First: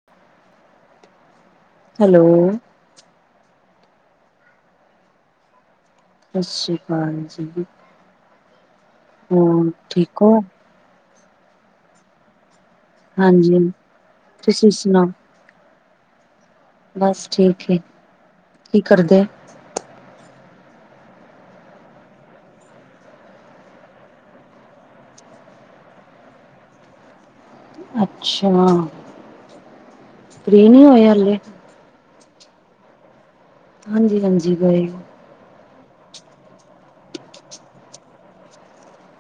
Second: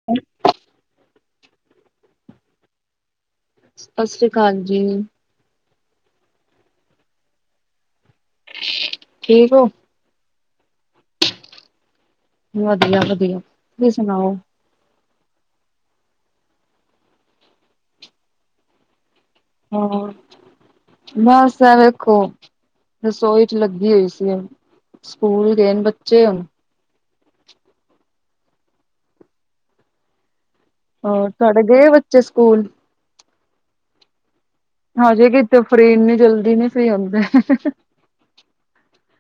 [unintelligible] Hello ਸਤਿ ਸ੍ਰੀ ਅਕਾਲ ਜੀ ਸਤਿ ਸ਼੍ਰੀ ਅਕਾਲ ਜੀ ਠੀਕ ਹੋ ਹਾਂ ਠੀਕ ਹੋ ਵਧੀਆ ਵਧੀਆ ਹਾਂਜੀ ਤੁਸੀਂ ਸੁਣਾਓ ਤੁਸੀਂ ਸੁਣਾਓ ਬਸ ਠੀਕ ਹਾਂ ਕੀ ਕਰਦੇ ਆ ਹੋਰ ਬਸ ਐ ਵੇਖੋ ਰਸੋਈ ਚ ਲੱਗੀ ਹੋਈ ਸੀ ਸਕੂਲ ਗਏ ਨੇ ਬੱਚੇ ਹੁਣ ਅੱਛਾ ਫਰੀ ਨਹੀਂ ਹੋਏ ਹੋਰ ਅਜੇ ਤੁਹਾਡੇ ਗਏ ਬੱਚੇ ਸਕੂਲ ਹਾਂਜੀ ਹਾਂਜੀ ਗਏ ਅਜੇ ਕਿਤੇ ਫਰੀ ਇਨੀ ਜਲਦੀ ਨੀ ਸਹੀ ਆਂਦਾ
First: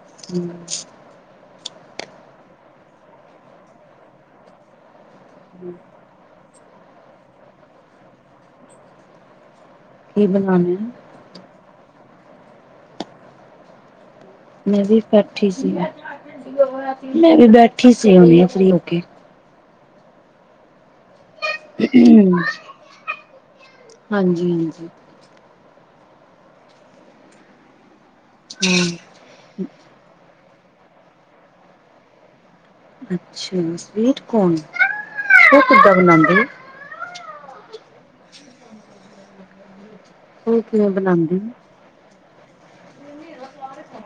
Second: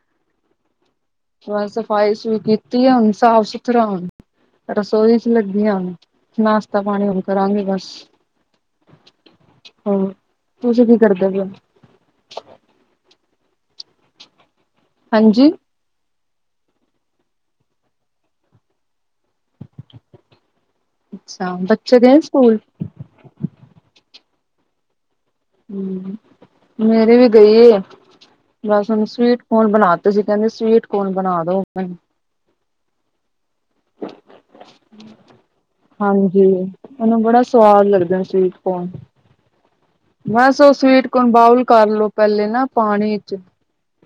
ਹੂ,,, ਸਫ਼ਾਈ ਸਫਈ ਕੀਤੀ ਹੁਣ ਸਾਫ ਸੁਥਰਾ ਹੁਣ ਰਸੋਈ ਚ ਲੱਗੀਆਂ ਨਾਸ਼ਤਾ ਪਾਣੀ ਹੁਣ ਕਰਾਂਗੇ ਬਸ [inaudible] ਹੋਰ ਬਣਾਉਣੇ ਤੁਸੀਂ ਕੀ ਕਰਦੇ ਪਏ ਮੈਂ ਵੀ ਬੈਠੀ ਹਾਂਜੀ ਸੀ ਮੈਂ ਵੀ ਬੈਠੀ ਸੀ ਹੁਣੇ ਫਰੀ ਹੋ ਕੇ ਅੱਛਾ ਬੱਚੇ ਗਏ ਸਕੂਲ ਹਾਂਜੀ ਹਾਂਜੀ ਹੂ ਮੇਰੀ ਵੀ ਗਈ ਹੈ ਬਸ ਹੁਣ ਹਾਂ ਸਵੀਟ ਹੁਣ ਬਣਾ ਤੇ ਸੀ ਕਹਿੰਦੇ ਸਵੀਟ ਕੌਣ ਬਣਾ ਦੋ ਅੱਛਾ ਸਵੀਟ ਕੋਨ ਉਹ ਕਿੱਦਾਂ ਬਣਾਉਂਦੇ ਨੇ ਆਪਾਂ ਨੂੰ ਬੜਾ ਸਵਾਦ ਲੱਗਦਾ ਸਵੀਟ ਕੋਨ ਬਸ ਉਹ ਕਿਵੇਂ ਸਵੀਟ ਕੋਨ ਬਣਾਉਂਦੇ ਬਾਲ ਕਰਲੋ ਪਹਿਲੇ ਨਾ ਪਾਣੀ ਚ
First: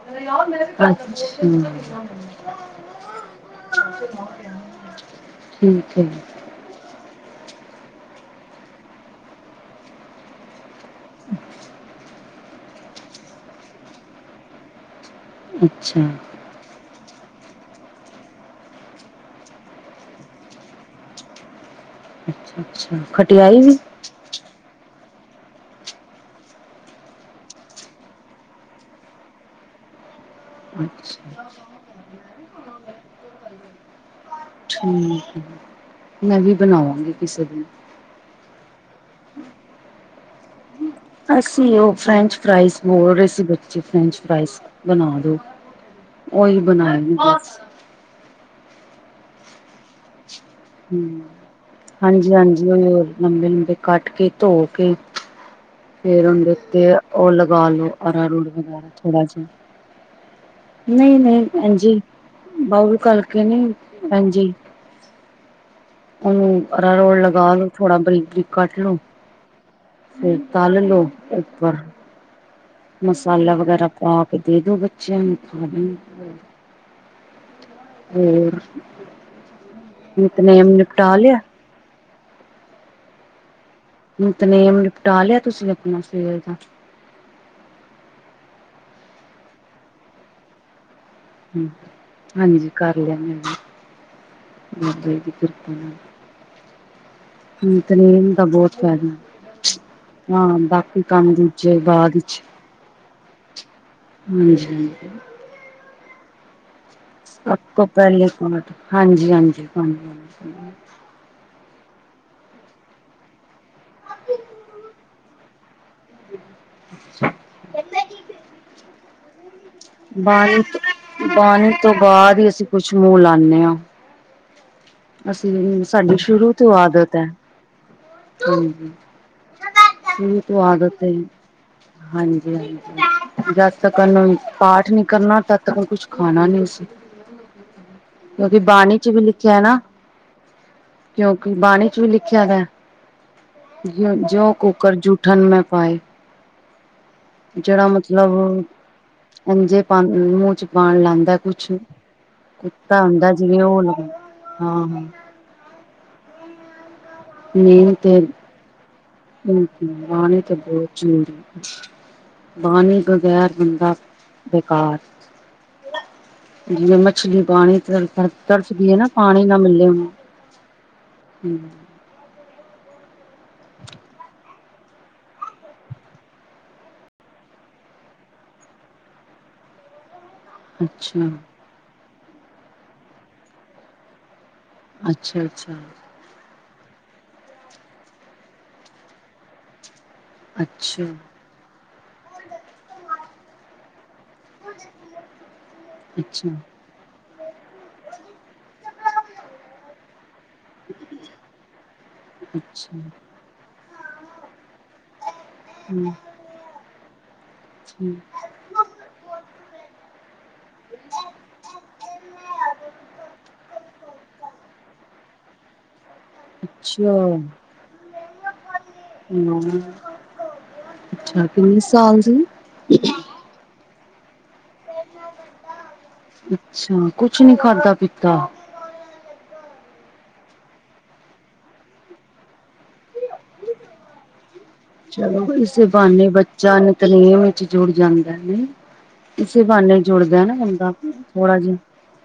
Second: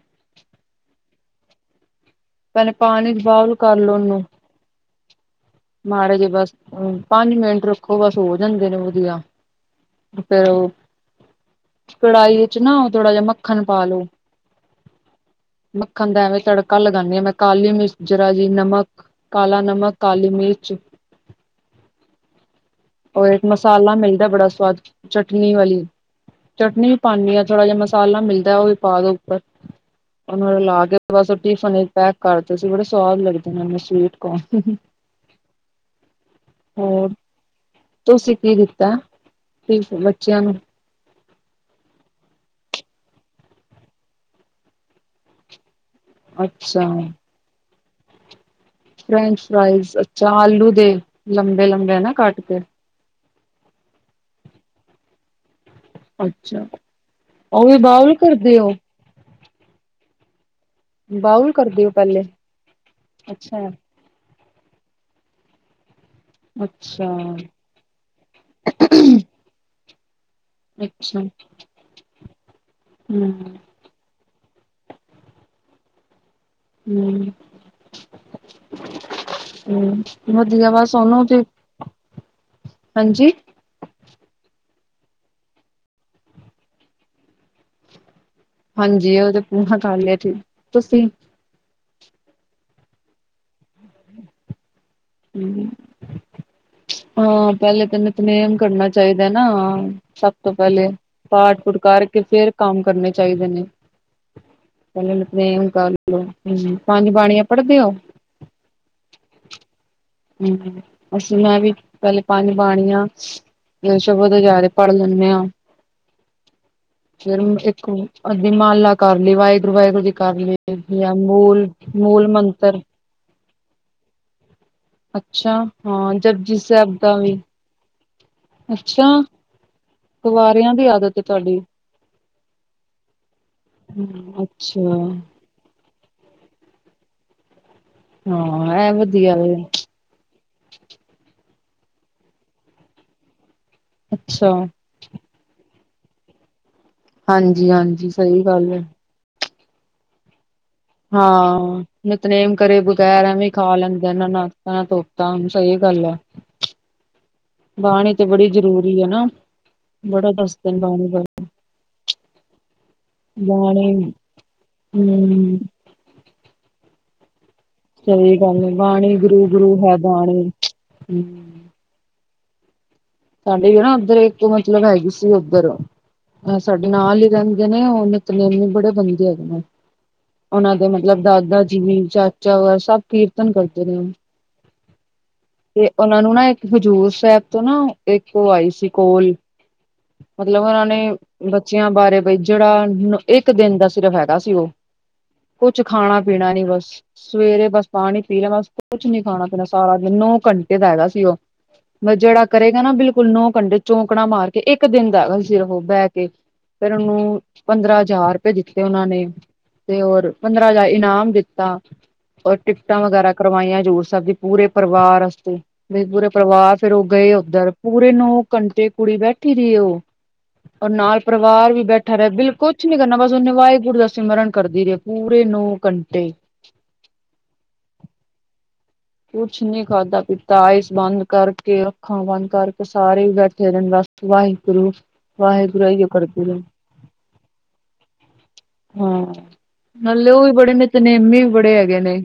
ਅੱ [unintelligible] ਪਹਿਲੇ ਪਾਣੀ ਚ, ਬੋਇਲ ਕਰਲੋ ਉਹਨੂੰ, ਠੀਕ ਹੈ ਮਾੜੇ ਜਿ ਬਸ ਹੂੰ। ਪੰਜ ਮਿੰਟ ਰੱਖੋ। ਬਸ ਹੋ ਜਾਂਦੇ ਨੇ, ਵਧੀਆ, ਫੇਰ ਉਹ। ਕੜਾਹੀ ਵਿੱਚ ਨਾ, ਉਹ ਥੋੜਾ ਜਿਹਾ, ਮੱਖਣ ਪਾ ਲੋੋ। ਅੱਛਾ ਮੱਖਣ ਦਾ, ਐਵੇਂ ਤੜਕਾ ਲੱਗਾ। ਬਣਾਉਣ ਦੀ ਹਾਂ, ਮੈਂ। ਕਾਲੀ ਮਿਰਚ ਜਰਾ ਜੀ, ਨਮਕ, ਕਾਲਾ ਨਮਕ, ਕਾਲੀ ਮਿਰਚ। ਅੱਛਾ। ਅੱਛਾ। ਹੋਰ ਇੱਕ ਖਟਿਆਈ ਵੀ ਮਸਾਲਾ ਮਿਲਦਾ ਬੜਾ ਸੁਵਾਦ ਚਟਨੀ ਵਾਲੀ ਚਟਨੀ ਵੀ ਪਾਉਦੀ ਹੈ ਥੋੜਾ ਜਹਾ ਮਸਾਲਾ ਮਿਲਦਾ ਉਹ ਵੀ ਪਾ ਦੋ ਉੱਪਰ ਉਹ ਲਾ ਕੇ ਬਸ ਉਹ ਅੱਛਾ ਟਿਫਨ ਪੈਕ ਕਰਦੇ ਸੀ ਬੜੇ ਸਵਾਦ ਲੱਗਦੇ ਮੈਨੂੰ ਸਵੀਟ ਕੋਨ ਹੂ ਮੈਂ ਵੀ ਹੋਰ ਬਣਾਵਾਂਗੀ ਕਿਸੇ ਦਿਨ ਤੁਸੀਂ ਕੀ ਦਿੱਤਾ ਹੈ, ਆਪਣੇ ਬੱਚਿਆਂ ਨੂੰ? ਅਸੀਂ ਉਹ, ਫਰੈਂਚ- ਫਰਾਈਜ਼ ਬੋਲ ਰਹੇ ਸੀ, ਬੱਚੇ। ਫਰੈਂਚ ਫਰਾਈਜ਼ ਬਣਾ ਦੋ। ਉਹੀ, ਅੱਛਾ ਬਣਾਏ ਨੇ। ਫਰੈਂਚ ਫਰਾਾਈਜ਼, ਅੱਛਾ ਆਲੂ ਦੇ ਹੂੰ। ਲੰਬੇ ਲੰਬੇ ਨਾ ਹਾਂਜੀ- ਕੱਟ ਕੇ ਹਾਂਜੀ, ਉਹ ਹੋ ਲੰਬੇ- ਲੰਬੇ, ਕੱਟ ਕੇ, ਧੋ ਕੇ। ਫੇਰ ਉਹਦੇ ਅੱਛਾ ਉੱਤੇ, ਉਹ ਲਗਾ ਵੀ ਲੋ, ਬਾਊਲ ਅਰਾਰੂੜ ਕਰਦੇ ਹੋ ਵਗੈਰਾ ਥੋੜਾ ਜਿਹਾ। ਨਹੀਂ- ਨਹੀਂ, ਬਾਊਲ ਕਰਦੇ ਹੋ ਐਨਜੀ, ਪਹਿਲੇ ਬਊਲ ਕਰਕੇ ਅੱਛਾ ਨਹੀਂ ਐਨ ਜੀ। ਉਹਨੂੰ ਆਰਾ- ਅੱਛਾ ਰੋਟ ਲਗਾ ਲੋੋ, ਥੋੜਾ। ਬਰੀਕ- ਬਰੀਕ ਕੱਟ ਲੋੋ। ਫੇਰ ਤੱਲ ਲਓ, ਅੱਛਾ ਹਮ ਇੱਕ ਵਾਰ। ਮਸਾਲਾ, ਵਗੈਰਾ ਪਾ ਕੇ, ਦੇ ਦੋ, ਬੱਚਿਆਂ ਨੂੰ, ਖਾ ਲੇਨਗੇ। ਹੂੰ। ਹੂੰ। ਨਿਤਨੇਮ ਵਧੀਆ ਵਸ ਨਿਪਟਾ ਉਹਨੂੰ ਲਿਆ ਤੇ ਹਾਂਜੀ ਨਿਤਨੇਮ, ਨਿਪਟਾ ਲਿਆ। ਤੁਸੀਂ ਆਪਣਾ ਸਵੇਰ ਦਾ। ਹਾਂਜੀ। ਉਹ ਤੇ ਕਰ ਲਿਆ। ਠੀਕ, ਤੁਸੀਂ? ਹਾਂਜੀ। ਕਰ ਲਿਆ ਮੈਂ ਵੀ। ਹਮ [unintelligible] ਹਾਂ, ਪਹਿਲੇ ਤੇ, ਨਿਤਨੇਮ ਦਾ ਨਿੱਤਨੇਮ ਬਹੁਤ ਕਰਨਾ ਫਾਇਦਾ ਚਾਹੀਦਾ ਨਾ, ਹਾ। ਸਭ ਹਾਂ ਤੋਂ ਪਹਿਲੇ, ਬਾਕੀ ਕੰਮ ਪਾਠ- ਪੂਟ ਦੂਜੇ ਬਾਅਦ ਕਰਕੇ ਵਿੱਚ ਫੇਰ, ਕੰਮ ਕਰਨੇ ਚਾਹੀਦੇ ਨੇ। ਹਾਂਜੀ- ਹਾਂਜੀ। ਨਿਯਮ ਕਰ ਲਓ, ਪੰਜ ਬਾਣੀਆਂ ਸਭ ਪੜਦੇ ਹੋ? [unintelligible] ਹਾਂਜੀ, ਹਾਂਜੀ- ਹਾਂਜੀ। ਹੂੰ, ਅਸੀਂ ਮੈਂ ਵੀ, ਪਹਿਲੇ ਪੰਜ ਬਾਣੀਆ ਫੇਰ, ਸ਼ਬਦ ਹਜਾਰੇ, ਪੜ ਲੈਂਦੇ ਆ। [unintelligible] ਫੇਰ ਇੱਕ, ਅਦੀ ਮਾਲਾ, ਕਰ ਲਈ ਵਾਹਿਗੁਰੂ, ਵਾਹਿਗੁਰੂ ਜੀ ਕਰ ਲਈ। ਯਾਂ ਮੂਲ ਓਸ ਤੋਂ ਮੂਲ ਬਾਅਦ ਹੀ, ਅਸੀਂ ਮੰਤਰ ਕੁਛ ਮੂੰਹ ਲਾਦੇ ਹਾਂ। ਅੱਛਾ। ਅਸੀਂ ਹਾਂ, ਸਾਡੀ ਸ਼ੁਰੂ ਜਪਜੀ ਤੋਂ ਸਾਹਿਬ, ਆਦਤ ਦਾ ਹੈ ਵੀ। ਹਾਂਜੀ ਅੱਛਾ। ਕੁਵਾਰਿਆਂ ਦੀ, ਆਦਤ ਏ ਤੁਹਾਡੀ। ਹਾਂਜੀ-ਹਾਂਜੀ, ਜਦ ਤਕਨ ਪਾਠ ਅੱਛਾ ਨੀ, ਕਰਨਾ ਤਾਂ ਉਹ, ਕੁਛ ਖਾਣਾ ਨੀ ਸੀ। ਕਿਉਕਿ ਹਾਂ ਇਹ ਬਾਣੀ ਚ, ਵੀ ਵਧੀਆ ਲਿਖਿਆ ਵੇ ਹੇ ਨਾ। ਕਿਉਂਕਿ, ਬਾਣੀ ਚ ਵੀ, ਲਿਖਿਆ ਦਾ ਹ। ਅੱਛਾ, ਜਿਉਂ ਕੁਕਰ ਜੂ ਉੱਠਣ ਮੈਂ ਪਾਏ, ਜਿਹੜਾ ਹਾਂਜੀ-ਹਾਂਜੀ ਸਹੀ ਮਤਲਬ ਗੱਲ ਏ। ਅੰਜੇ ਪਾ ਮੂੰਹ ਚ ਪਾਣ ਲਾਦਾ ਕੁਛ ਹਾਂ, ਨਤਨੇਮ ਕਰੇ ਕੁੱਤਾ ਬਗੈਰ, ਹੁੰਦਾ ਐਵੇਂ ਜਿਵੇਂ ਖਾ ਉਹ ਲਗਾ ਲੈਂਦੇ ਇਹ। ਨਾਲ ਮੈਂ ਹਾਂ ਹਾਂ ਤੋਪਤਾ ਹੁ। ਸਹੀ ਗੱਲ ਹੈ ਬਾਣੀ ਤੇ, ਬੜੀ ਜਰੂਰੀ ਹੈ। ਨਾ ਹਾਂਜੀ, ਬੜਾ ਬਾਣੀ ਤੇ ਦੱਸਦੇ ਨੇ ਬਹੁਤ, ਬਾਣੀ ਬਾਰੇ। ਜਰੂਰੀ ਹੈ। ਬਾਣੀ ਬਗੈਰ, ਬਾਣੀ ਬੰਦਾ ਬੇਕਾਰ। ਹੂੰ, ਜਿਵੇਂ ਮੱਛਲੀ, ਪਾਣੀ ਸਹੀ ਗੱਲ ਐ ਤਰਸਦੀ ਏ ਨਾ, ਬਾਣੀ ਪਾਣੀ ਨਾ ਗੁਰੂ-ਗੁਰੂ ਮਿਲੇ, ਹੈ ਉਹਨੂੰ ਬਾਣੀ। ਹੂੰ, ਹ ਸਾਡੇ ਵੀ ਨਾ, ਉੱਧਰ ਇੱਕ ਮਤਲਬ ਹੈਗੀ ਸੀ। ਉੱਧਰ ਹਹ ਸਾਡੇ ਨਾਲ ਹੀ ਰਹਿੰਦੇ ਨੇ ਉਹ ਨਿਤਨੇਮੀ ਬੜੇ ਬੰਦੇ ਹੈਗੇ ਨੇ ਉਹਨਾਂ ਦੇ ਮਤਲਬ ਅੱਛਾ, ਦਾਦਾ ਜੀ ਚਾਚਾ ਵਗੈਰਾ ਸਭ ਕੀਰਤਨ ਕਰਦੇ ਨੇ ਅੱਛਾ- ਅੱਛਾ ਤੇ ਉਹਨਾ ਨੂੰ ਨਾ ਹਜ਼ੂਰ ਸਾਹਿਬ ਤੋਂ ਨਾ ਇੱਕ ਉਹ ਆਈ ਸੀ ਕੋਲ ਮਤਲਬ ਉਹਨਾਂ ਨੇ ਅੱਛਾ, ਬੱਚਿਆਂ ਬਾਰੇ ਬਈ ਜਿਹੜਾ ਇੱਕ ਦਿਨ ਦਾ ਸਿਰਫ ਹੈਗਾ ਉਹ ਕੁਛ ਖਾਣਾ- ਅੱਛਾ, ਪੀਣਾ ਨੀ ਬਸ ਸਵੇਰੇ ਬਸ ਪਾਣੀ ਪੀ ਲਿਆ ਬਸ ਕੁਛ ਨੀ ਖਾਣਾ- ਪੀਣਾ ਸਾਰਾ ਜ ਨੌ ਘੰਟੇ ਦਾ ਹੈਗਾ ਸੀ ਉਹ ਬਸ ਜਿਹੜਾ ਕਰੇਗਾ ਨਾ ਅੱਛਾ, ਹੂੰ, ਬਿਲਕੁਲ ਨੋ ਘੰਟੇ ਚੌਕਣਾ ਮਾਰ ਕੇ ਇੱਕ ਦਿਨ ਦਾ ਹੈਗਾ ਸੀ ਸਿਰਫ ਉਹ ਬਹਿ ਹੂੰ, ਕੇ ਫਿਰ ਉਹਨੂੰ ਪੰਦਰਾਂ ਹਜ਼ਾਰ ਦਿੱਤੇ ਉਹਨਾਂ ਨੇ ਤੇ ਹੋਰ ਪੰਦਰਾਂ ਹਜ਼ਾਰ ਇਨਾਮ ਦਿੱਤਾ ਟਿਕਟਾਂ ਵਗੈਰਾ ਕਰਵਾਈਆਂ ਹਜ਼ੂਰ ਸਾਹਿਬ ਦੀ ਪੂਰੇ ਪਰਿਵਾਰ ਵਾਸਤੇ ਪੂਰੇ ਪਰਿਵਾਰ ਫੇਰ ਉਹ ਅੱਛਾ, ਗਏ ਉੱਧਰ ਪੂਰੇ ਨੋ ਘੰਟੇ ਕੁੜੀ ਬੈਠੀ ਰਹੀ ਹਾਂ, ਉਹ ਔਰ ਨਾਲ ਅੱਛਾ ਪਰਿਵਾਰ ਕਿੰਨੇ ਵੀ ਬੈਠਾ ਸਾਲ ਰਿਹਾ ਦੀ? ਬਿਲਕੁਲ ਕੁਛ ਨੀ ਕਰਨਾ ਬਸ ਉਹਨੇ ਵਾਹਿਗੁਰ ਦਾ ਸਿਮਰਨ ਕਰਦੀ ਰਹੀ ਪੂਰੇ ਨੋ ਘੰਟੇ ਅੱਛਾ ਕੁਛ ਨੀ ਖਾਦਾ ਪੀਤਾ ਕੁਛ ਨੀ ਖਾਦਾ ਪੀਤਾ ਆਈਸ ਬੰਦ ਕਰਕੇ ਅੱਖਾਂ ਬੰਦ ਕਰਕੇ ਸਾਰੇ ਬੈਠੇ ਰਹੇ ਬਸ ਵਾਹਿਗੁਰੂ ਚਲੋ ਇਸ ਵਾਹਿਗੁਰੂ ਇਹੀਓ ਬਹਾਨੇ ਕਰਦੇ ਰਹੇ ਬੱਚਾ ਨਿਤਨੇਮ ਵਿੱਚ ਜੁੜ ਜਾਂਦਾ ਨਈ ਹਾਂ ਇਸੇ ਬਹਾਨੇ ਨਾਲੇ ਜੁੜਦਾ ਉਹ ਵੀ ਨਾ ਬੜੇ ਬੰਦਾ ਨਿਤਨੇਮੀ ਵੀ ਥੋੜ੍ਹਾ ਜਿਹਾ ਬੜੇ ਹੈਗੇ ਨੇ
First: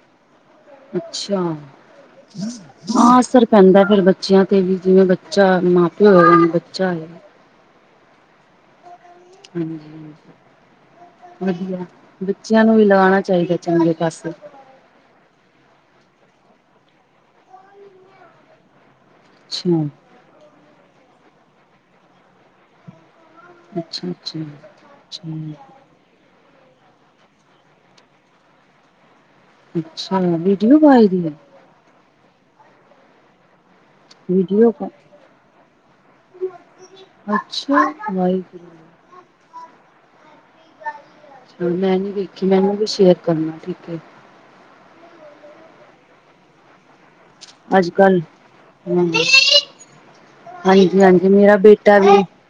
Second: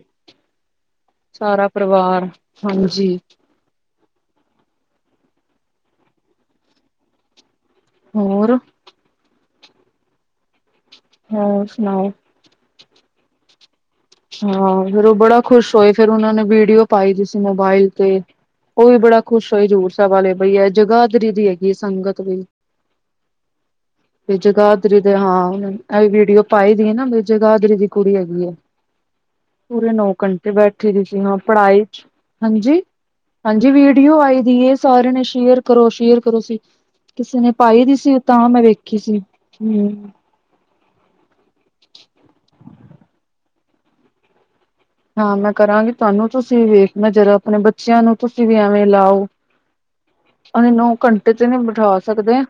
ਅੱਛਾ ਸਾਰਾ ਪਰਿਵਾਰ ਹਾਂਜੀ ਹਾਂ। ਪੈਂਦਾ ਫੇਰ ਬੱਚਿਆਂ ਤੇ ਵੀ ਜਿਵੇਂ ਬੱਚਾ ਮਾਂ ਪਿਓ ਹੈਗਾ ਬੱਚਾ ਆਏਗਾ। ਹੋਰ। ਹਾਂ [unintelligible] ਹੋਰ ਵਦੀਆਂ ਸੁਣਾਓ ਬੱਚਿਆਂ ਨੂੰ ਵੀ ਲਗਾਣਾ ਚਾਹੀਦਾ ਚੰਗੇ ਪਾਸੇ ਹਾਂ ਫੇਰ ਉਹ ਬੜਾ ਖੁਸ਼ ਹੋਏ। ਫੇਰ ਉਹਨਾ ਨੇ ਵੀਡੀਓ ਪਾਈ ਸੀ ਮੋਬਾਇਲ ਤੇ। ਉਹ ਵੀ ਬੜਾ ਕੁੁਸ਼ ਹੋਏ ਅੱਛਾ। ਦੂਰ ਸਾਹਿਬ ਵਾਲੇ ਬਈ ਇਹ ਜਗਾਦਰੀ ਦੀ ਹੈਗੀ ਸੰਗਤ ਬਈ। ਅੱਛਾ ਤੇ ਅੱਛਾ। ਜਗਾਦਰੀ ਦੇ ਹਾਂ ਉਹ ਇਹ ਵੀਡੀਓ ਪਾਾਈ ਦੀ ਹੈ ਨਾ ਬ ਜਗਾਦਰੀ ਦੀ ਕੁੜੀ ਹੈਗੀ ਆ। ਠੀਕ। ਪੂਰੇ ਨੌ ਅੱਛਾ ਘੰਟੇ ਵੀਡੀਓ ਬੈਠੀ ਦੀ ਪਾਈ ਸੀ ਹੈ। ਹਾਂ। ਪੜ੍ਹਾਈ ਚ ਹਾਂਜੀ ਹਾਂਜੀ ਵੀਡੀਓ ਆਈ ਵੀਡੀਓ ਦੀ ਕਾ ਸਾਰਿਆਂ ਨੇ ਸ਼ੇਅਰ ਕਰੋ ਸ਼ੇਅਰ ਕਰੋ ਸੀ। ਕਿਸੇ ਨੇ ਅੱਛਾ ਪਾਈ ਦੀ ਸੀ ਤਾਂ ਮੈਂ ਵਾਹਿਗੁਰੂ ਵੇਖੀ ਸੀ ਹੂੰ [unintelligible] ਮੈਂ ਨੀ ਵੇਖੀ ਮੈਂ ਵੀ ਸ਼ੇਅਰ ਕਰਨਾ ਠੀਕ ਐ। ਹਾਂ ਮੈਂ ਕਰਾਂਗੀ ਤੁਹਾਨੂੰ ਤੁਸੀਂ ਵੇਖਣਾ ਜਦੋਂ ਆਪਣੇ ਅੱਜ ਬੱਚਿਆਂ ਨੂੰ ਕੱਲ੍ਹ ਤੁਸੀਂ ਵੀ ਐਵੇਂ ਲਾਓ। ਅਸੀਂ ਨੌ ਹਾਂਜੀ-ਹਾਂਜੀ ਘੰਟੇ ਤੇ ਮੇਰਾ ਨਹੀਂ ਬਿਠਾ ਬੇਟਾ ਵੀ। ਸਕਦੇ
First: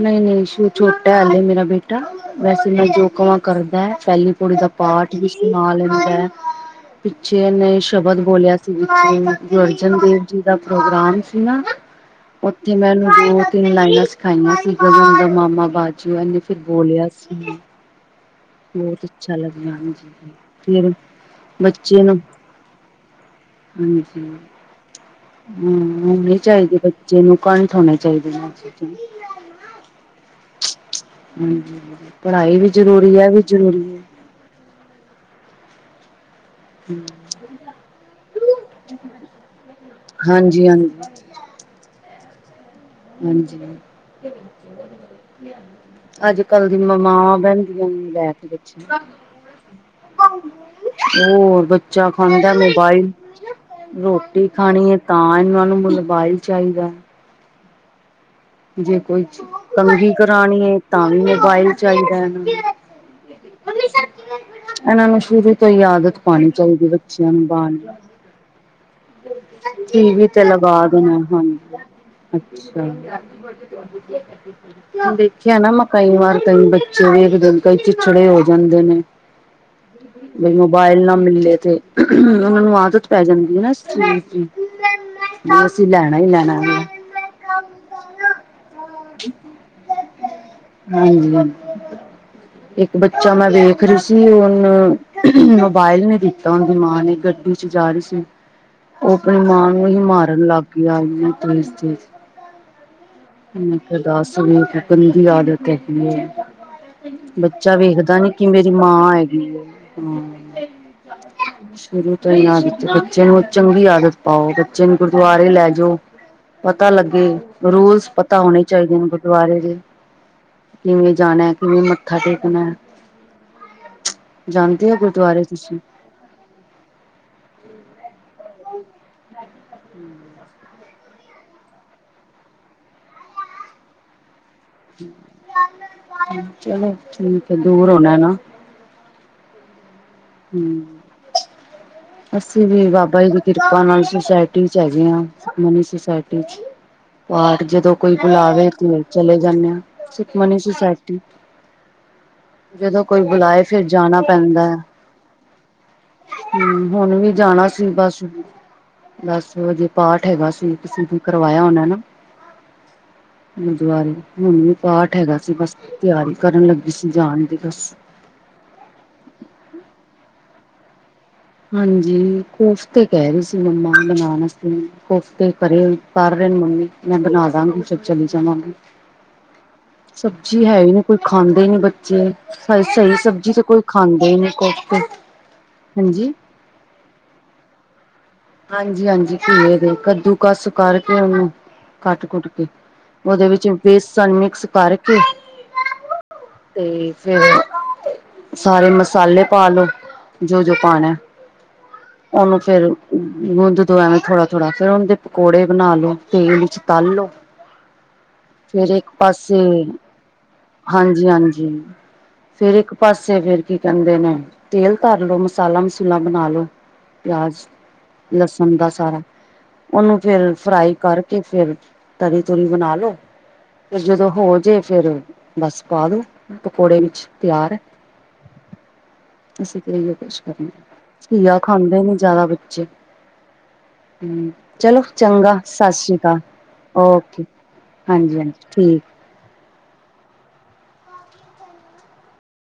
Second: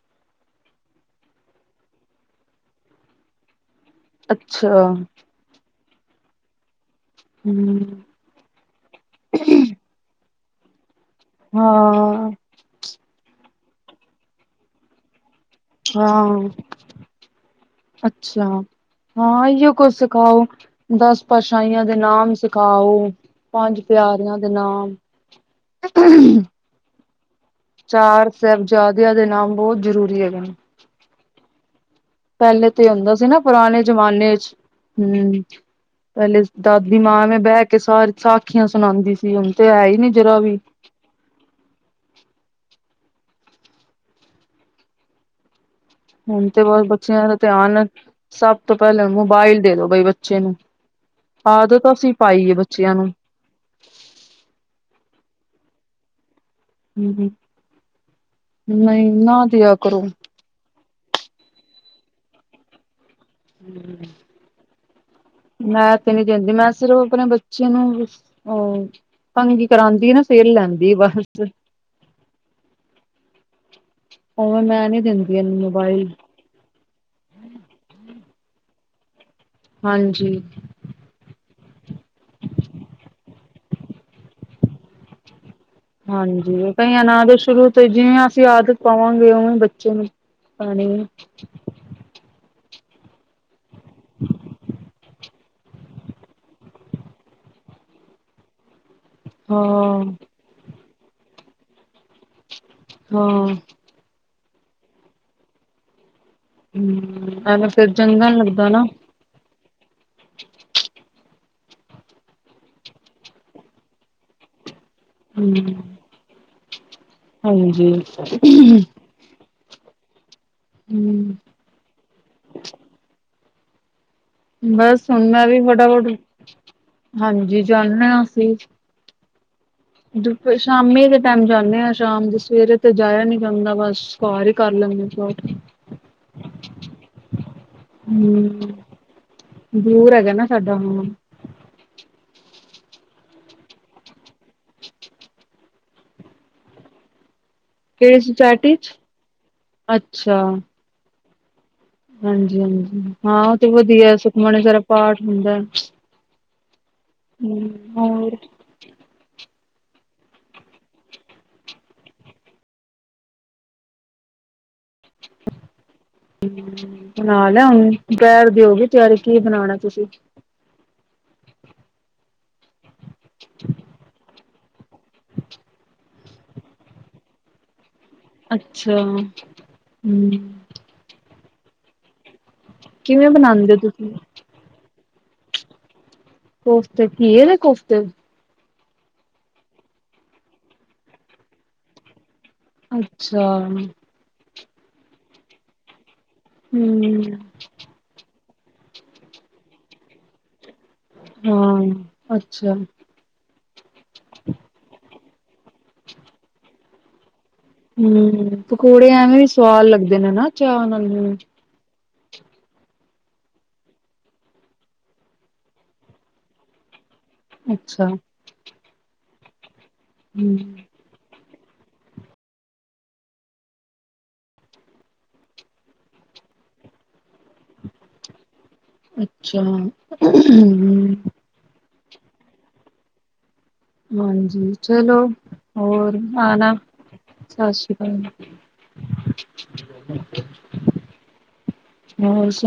ਨਹੀਂ ਨਹੀਂਸ਼ੂ ਛੋਟਾ ਹਾਲੇ ਮੇਰਾ ਬੇਟਾ ਵੈਸੇ ਮੈਂ ਜੋ ਕਵਾਂ ਕਰਦਾ ਏ। ਪਹਿਲੀ ਪੋੜੀ ਦਾ ਅੱਛਾ ਪਾਠ ਵੀ ਸੁਣਾ ਲੈਂਦਾ ਏ। ਪਿੱਛੇ ਨ ਹੂੰ, ਸ਼ਬਦ ਬੋਲਿਆ ਸੀ, ਗੁਰੂ ਅਰਜਨ ਦੇਵ ਜੀ ਦਾ ਪ੍ਰੋਗਰਾਮ ਸੀ ਨਾ। ਹਾਂ। ਉੱਥੇ ਮੈਂ ਇਹਨੂੰ ਦੋ ਤਿੰਨ ਲਾਈਨਾਂ ਸਿਖਾਈਆਂ ਸੀ [unintelligible] ਹਾਂ, ਫਿਰ ਬੋਲਿਆ ਸੀ। ਅੱਛਾ ਬਹੁਤ ਅੱਛਾ ਹਾਂ। ਲੱਗਿਆ ਇਓ ਕੁਛ ਹਾਂਜੀ ਸਿਖਾਓ ਫਿਰ ਦਸ ਪਾਤਸ਼ਾਈਆਂ ਦੇ ਬੱਚੇ ਨੂੰ ਨਾਮ ਸਿਖਾਓ ਪੰਜ ਪਿਆਰਿਆਂ ਦੇ ਨਾਮ। ਹੂੰ ਹੋਣੀ ਚਾਹੀਦੀ ਬੱਚ। ਚੇ ਨੂੰ ਕੰਠ ਹੋਣੇ ਚਾਰ ਚਾਹੀਦੇ ਨੇ ਚੀਜ਼ ਸਾਹਿਬਜ਼ਾਦਿਆਂ ਦੇ ਨਾਮ ਬਹੁਤ ਜ਼ਰੂਰੀ ਹੈਗੇ ਨੇ। ਹੂੰ ਹੂੰ ਪਹਿਲੇ ਤੇ ਹੁੰਦਾ ਸੀ ਨਾ ਪੁਰਾਣੇ ਜਮਾਨੇ ਚ ਹੂੰ ਪਹਿਲੇ ਦਾਦੀ ਮਾਂ ਮੈਂ ਬਹਿ ਕੇ ਸ ਸਾਖੀਆਂ ਸੁਣਾਉਂਦੀ ਸੀ ਹੁਣ ਤੇ ਹੈ ਹੀ ਨੀ ਜਰਾ ਵੀ ਹਾਂਜੀ ਹਾਂਜੀ। ਹਾਂਜੀ। ਅੱਜ ਹੁਣ ਤੇ ਕੱਲ ਦੀ ਬਸ ਮ ਬੱਚਿਆਂ ਦਾ ਮਾਂ ਧਿਆਨ ਬਹਿੰਦੀਆਂ ਨੀ ਲੈ ਕੇ ਸਭ ਤੋਂ ਪਹਿਲਾਂ ਮੋਬਾਇਲ ਦੇ ਦੋ ਬਈ ਬੱਚੇ ਨੂੰ ਹੋਰ ਆਦਤ ਬੱਚਾ ਅਸੀਂ ਪਾਈ ਖਾਂਦਾ ਏ ਬੱਚਿਆਂ ਨੂੰ। ਮੋਬਾਈਲ ਰੋਟੀ ਖਾਣੀ ਐ ਤਾਂ ਇਹਨਾ ਨੂੰ ਮਲਬਾਈਲ ਚਾਈਦਾ। ਨਹੀਂ ਕੋਈ ਨਾ ਦਿਆ ਕਰੋ [unintelligible] ਹੈ ਤਾਂ ਵੀ ਮੋਬਾਈਲ ਚਾਹੀਦਾ ਇਹਨਾਂ ਨੂੰ ਹੂੰ। ਇਹਨਾਂ ਨੂੰ ਸ਼ੁਰੂ ਤੋਂ ਹੀ ਆਦਤ ਪਾਣੀ ਦਿੰਦੀ ਮੈਂ ਚਾਹੀਦੀ, ਸਿਰਫ ਆਪਣੇ ਬੱਚਿਆਂ ਨੂੰ ਬੱਚੇ ਅ ਬਾਣੀ ਤੰਗੀ ਕਰਾਂਦੀ ਟੀ ਨਾ ਵੀ ਤੇ ਫੇਰ ਲਗਾ ਲੈਂਦੀ ਦੇਣਾ। ਬਸ ਹਂ, ਅੱਛਾ ਉਵੇਂ ਮੈਂ ਨੀ ਦਿੰਦੀ ਇਹਨੂੰ ਦੇਖਿਆ ਨਾ ਮੈਂ ਮੋਬਾਇਲ ਕਈ ਵਾਰ। ਕਈ ਬੱਚੇ ਵੀ ਕਈ ਦਿਨ ਕਈ ਚਿਛੜੇ ਹੋ ਜਾਂਦੇ ਨੇ। ਹਾਂਜੀ ਬਾਇਲ ਨਾ ਮਿਲੇ ਤੇ ਉਹਨਾ ਨੂੰ ਆਦਤ ਪੈ ਜਾਂਦੀ ਹੈ ਨ ਇਸ ਚੀਜ਼ ਦੀ [unintelligible] ਲੈਣਾ ਹੀ ਲੈਣਾ। ਨਾ ਦੇ ਸ਼ੁਰੂ ਤੋਂ ਜਿਵੇਂ ਅਸੀਂ ਆਦਤ ਪਾਵਾਂਗੇ ਉਵੇਂ ਬੱਚੇ ਨੂੰ ਪਾਣੀ ਆ ਹਾਂਜੀ ਇੱਕ ਬੱਚਾ ਮੈਂ ਵੇਖ ਰਹੀ ਸੀ ਉਹਨੂੰ ਮੋਬਾਇਲ ਨੀ ਦਿੱਤਾ ਉਹਦੀ ਮਾਂ ਨੇ ਗੱਡੀ ਚ ਜਾ ਰਹੀ ਸੀ ਉਹ ਆਪਣੀ ਮਾਂ ਨੂੰ ਈ ਹਾਂ ਮਾਰਨ ਲੱਗ ਗਿਆ [unintelligible] ਹਾਂ ਮੈਂ ਦੱਸ ਹੁਣ ਗੰਦੀ ਆਦਤ ਹੈ ਹਮ ਐਵੇਂ ਬੱਚਾ ਫਿਰ ਵੇਖਦਾ ਚੰਗਾ ਨੀ ਕਿ ਲੱਗਦਾ ਮੇਰੀ ਨਾ ਮਾਂ ਹੇਗੀ ਐ ਹਮ ਸ਼ੁਰੂ ਤੋਂ ਇਹਨਾਂ ਵਿੱਚ ਬੱਚੇ ਨੂੰ ਚੰਗੀ ਆਦਤ ਪਾਓ ਬੱਚੇ ਨੂੰ ਗੁਰਦੁਆਰੇ ਹਮ ਲੈ ਜਾਓ ਪਤਾ ਲੱਗੇ ਹਾਂਜੀ ਰੋਜ਼ ਪਤਾ ਹੋਣੇ ਚਾਹੀਦੇ ਨੇ ਗੁਰਦੁਆਰੇ ਦੇ ਕਿਵੇਂ ਹਮ ਜਾਣਾ ਕਿਵੇਂ ਮੱਥਾ ਟੇਕਣਾ ਜਾਂਦੇ ਹੋ ਬਸ ਹੁਣ ਗੁਰਦੁਆਰੇ ਮੈਂ ਵੀ ਤੁਸੀਂ ਫਟਾਫਟ ਹਾਂਜੀ ਜਾਣਦੇ ਹਾਂ ਅਸੀਂ ਦੁਪ ਸ਼ਾਮੀ ਦੇ ਟਾਈਮ ਜਾਂਦੇ ਹਾਂ ਸ਼ਾਮ ਦੇ ਸਵੇਰੇ ਤੇ ਜਾਇਆ ਨੀ ਜਾਂਦਾ ਬਸ। ਬਾਰ ਈ ਕਰ ਲਾਂ ਚਲੋ ਠੀਕ ਐ ਦੂਰ ਹੁਣਾ ਐ ਨਾ ਹਮ ਦੂਰ ਹੈਗਾ ਨਾ ਸਾਡਾ ਹਮ ਹਂ ਅਸੀਂ ਵੀ ਬਾਬਾ ਜੀ ਦੀ ਕਿਰਪਾ ਨਾਲ ਸੁਸਾਇਟੀ ਚ ਹੈਗੇ ਹਾਂ ਮਨੀ ਸੁਸਾਇਟੀ ਚ। ਬਾਰ ਜਦੋਂ ਕੋਈ ਕਿਹੜੀ ਬੁਲਾਵੇ ਸੁਸਾਇਟੀ ਚ ਤੇ ਚਲੇ ਜਾਂਨੇ ਆ ਅੱਛਾ ਸੁਖਮਨੀ ਸੁਸਾਇਟੀ ਹਾਂਜੀ ਹਾਂਜੀ ਜਦੋਂ ਕੋਈ ਹਾਂ ਬੁਲਾਏ ਤੇ ਫਿਰ ਵਧੀਆ ਜਾਣਾ ਸੁਖਮਨੀ ਪੈਂਦਾ ਹੈ ਸਾਰਾ ਪਾਠ ਹੁੰਦਾ ਹਮ ਹੁਣ ਵੀ ਜਾਣਾ ਹਮ ਸੀ ਬਸ ਹੋਰ ਦਸ ਵਜੇ ਪਾਠ ਹੈਗਾ ਸੀ ਕਿਸ ਨੇ ਕਰਵਾਇਆ ਹੁੰਣਾ ਐ ਨਾਂ। ਗੁਰਦੁਆਰੇ ਹੁਣ ਵੀ ਪਾਠ ਹੈਗਾ ਸੀ ਬਸ ਤਿਆਰੀ ਕਰਨ ਲੱਗੀ ਸੀ ਜਾਣ ਦੀ ਬਸ ਬੈਰ ਦਿਓਗੇ ਤਿਆਰੀ ਕੀ ਬਣਾਉਣਾ ਤੁਸੀਂ ਹਾਂਜੀ ਕੋਫਤੇ ਕਹਿ ਰਹੀ ਸੀ ਮੰਮਾ ਬਣਾਨ ਆਸਤੇ ਕੋਫਤੇ ਧਰੇ ਹੋਏ ਕਰ ਰਹੇ ਮੰਮੀ ਮੈਂ ਬਣਾ ਦਾਂਗੀ। [unintelligible] ਅੱਛਾ ਹਮ ਸਬਜ਼ੀ ਹੈ ਹੀ ਨੀ ਕੋਈ ਖਾਂਦੇ ਨੀ ਬੱਚੇ ਸਹੀ ਸਹੀ ਕਿਵੇਂ ਸਬਜ਼ੀ ਤੇ ਬਣਾਉਂਦੇ ਕੋਈ ਤੁਸੀਂ ਖਾਂਦੇ ਨੀ ਕੁਛ [unintelligible] ਹਾਂਜੀ ਕੋਫਤੇ ਘੀਏ ਦੇ ਕੋਫਤੇ। ਹਾਂਜੀ ਹਾਂਜੀ ਘੀਏ ਦੇ ਕੱਦੂ ਕੱਸ ਕਰਕੇ ਉਹਨੂੰ ਕੱਟ ਕੁੱਟ ਕੇ ਉਹਦੇ ਅੱਛਾ ਵਿੱਚ ਹਮ ਬੇਸਣ ਮਿਕਸ ਕਰਕੇ ਤੇ ਫੇਰ [unintelligible] ਸਾਰੇ ਮਸਾਲੇ ਪਾ ਲੋੋ ਜੋ ਜੋ ਪਾਣਾ ਹਾਂ ਉਹਨੂੰ ਅੱਛਾ ਫੇਰ ਗੁੰਦ ਦੋ ਐਵੇਂ ਥੋੜਾ ਥੋੜਾ ਫੇਰ ਉਹਦੇ ਦੇ ਪਕੌੜੇ ਬਣਾ ਲੋ ਤੇਲ ਵਿੱਚ ਤਲ ਲੋ ਹੂੰ, ਫੇਰ ਪਕੌੜੇ ਇੱਕ ਐਵੇਂ ਵੀ ਪਾਸੇ ਸਵਾਦ ਲੱਗਦੇ ਨੇ ਨਾ ਚਾਹ ਨਾਲ ਹਾਂਜੀ ਹੂੰ, ਹਾਂਜੀ ਫੇਰ ਇੱਕ ਪਾਸੇ ਫੇਰ ਕੀ ਕਹਿੰਦੇ ਨੇ ਤੇਲ ਧਰ ਲੋੋ ਮਸਾਲਾ ਮਸੂਲਾ ਬਣਾ ਲੋੋ ਪਿਆਜ਼ ਅੱਛਾ ਲਸਣ ਦਾ ਸਾਰਾ ਉਹਨੂੰ ਫੇਰ ਹੂੰ, ਫਰਾਈ ਕਰ ਕੇ ਫੇਰ ਤਰੀ ਤੁਰੀ ਬਣਾ ਲੋੋ ਫਿਰ ਜਦੋਂ ਹੋ ਜੇ ਫੇਿਰ ਬਸ ਪਾ ਦੋ ਪਕੌੜੇ ਵਿੱਚ ਤਿਆਰ ਹੈ ਅੱਛਾ ਅਸੀਂ ਤੇਹੀਓ ਕੁਛ ਕਰੀ ਹੂੰ, ਕੀ ਯ ਖਾਂਦੇ ਨੀ ਜ਼ਿਆਦਾ ਬੱਚੇ ਹੂੰ, ਹਾਂਜੀ ਚਲੋ ਚੰਗਾ ਸਤਿ ਸ੍ਰੀ ਹੋਰ ਅਕਾਲ। ਆਣਾ ਓਕੇ, ਸਤਿ ਸ੍ਰੀ ਅਕਾਲ- ਹਾਂਜੀ-ਹਾਂਜੀ ਠੀਕ। ਹੋਰ ਸੁ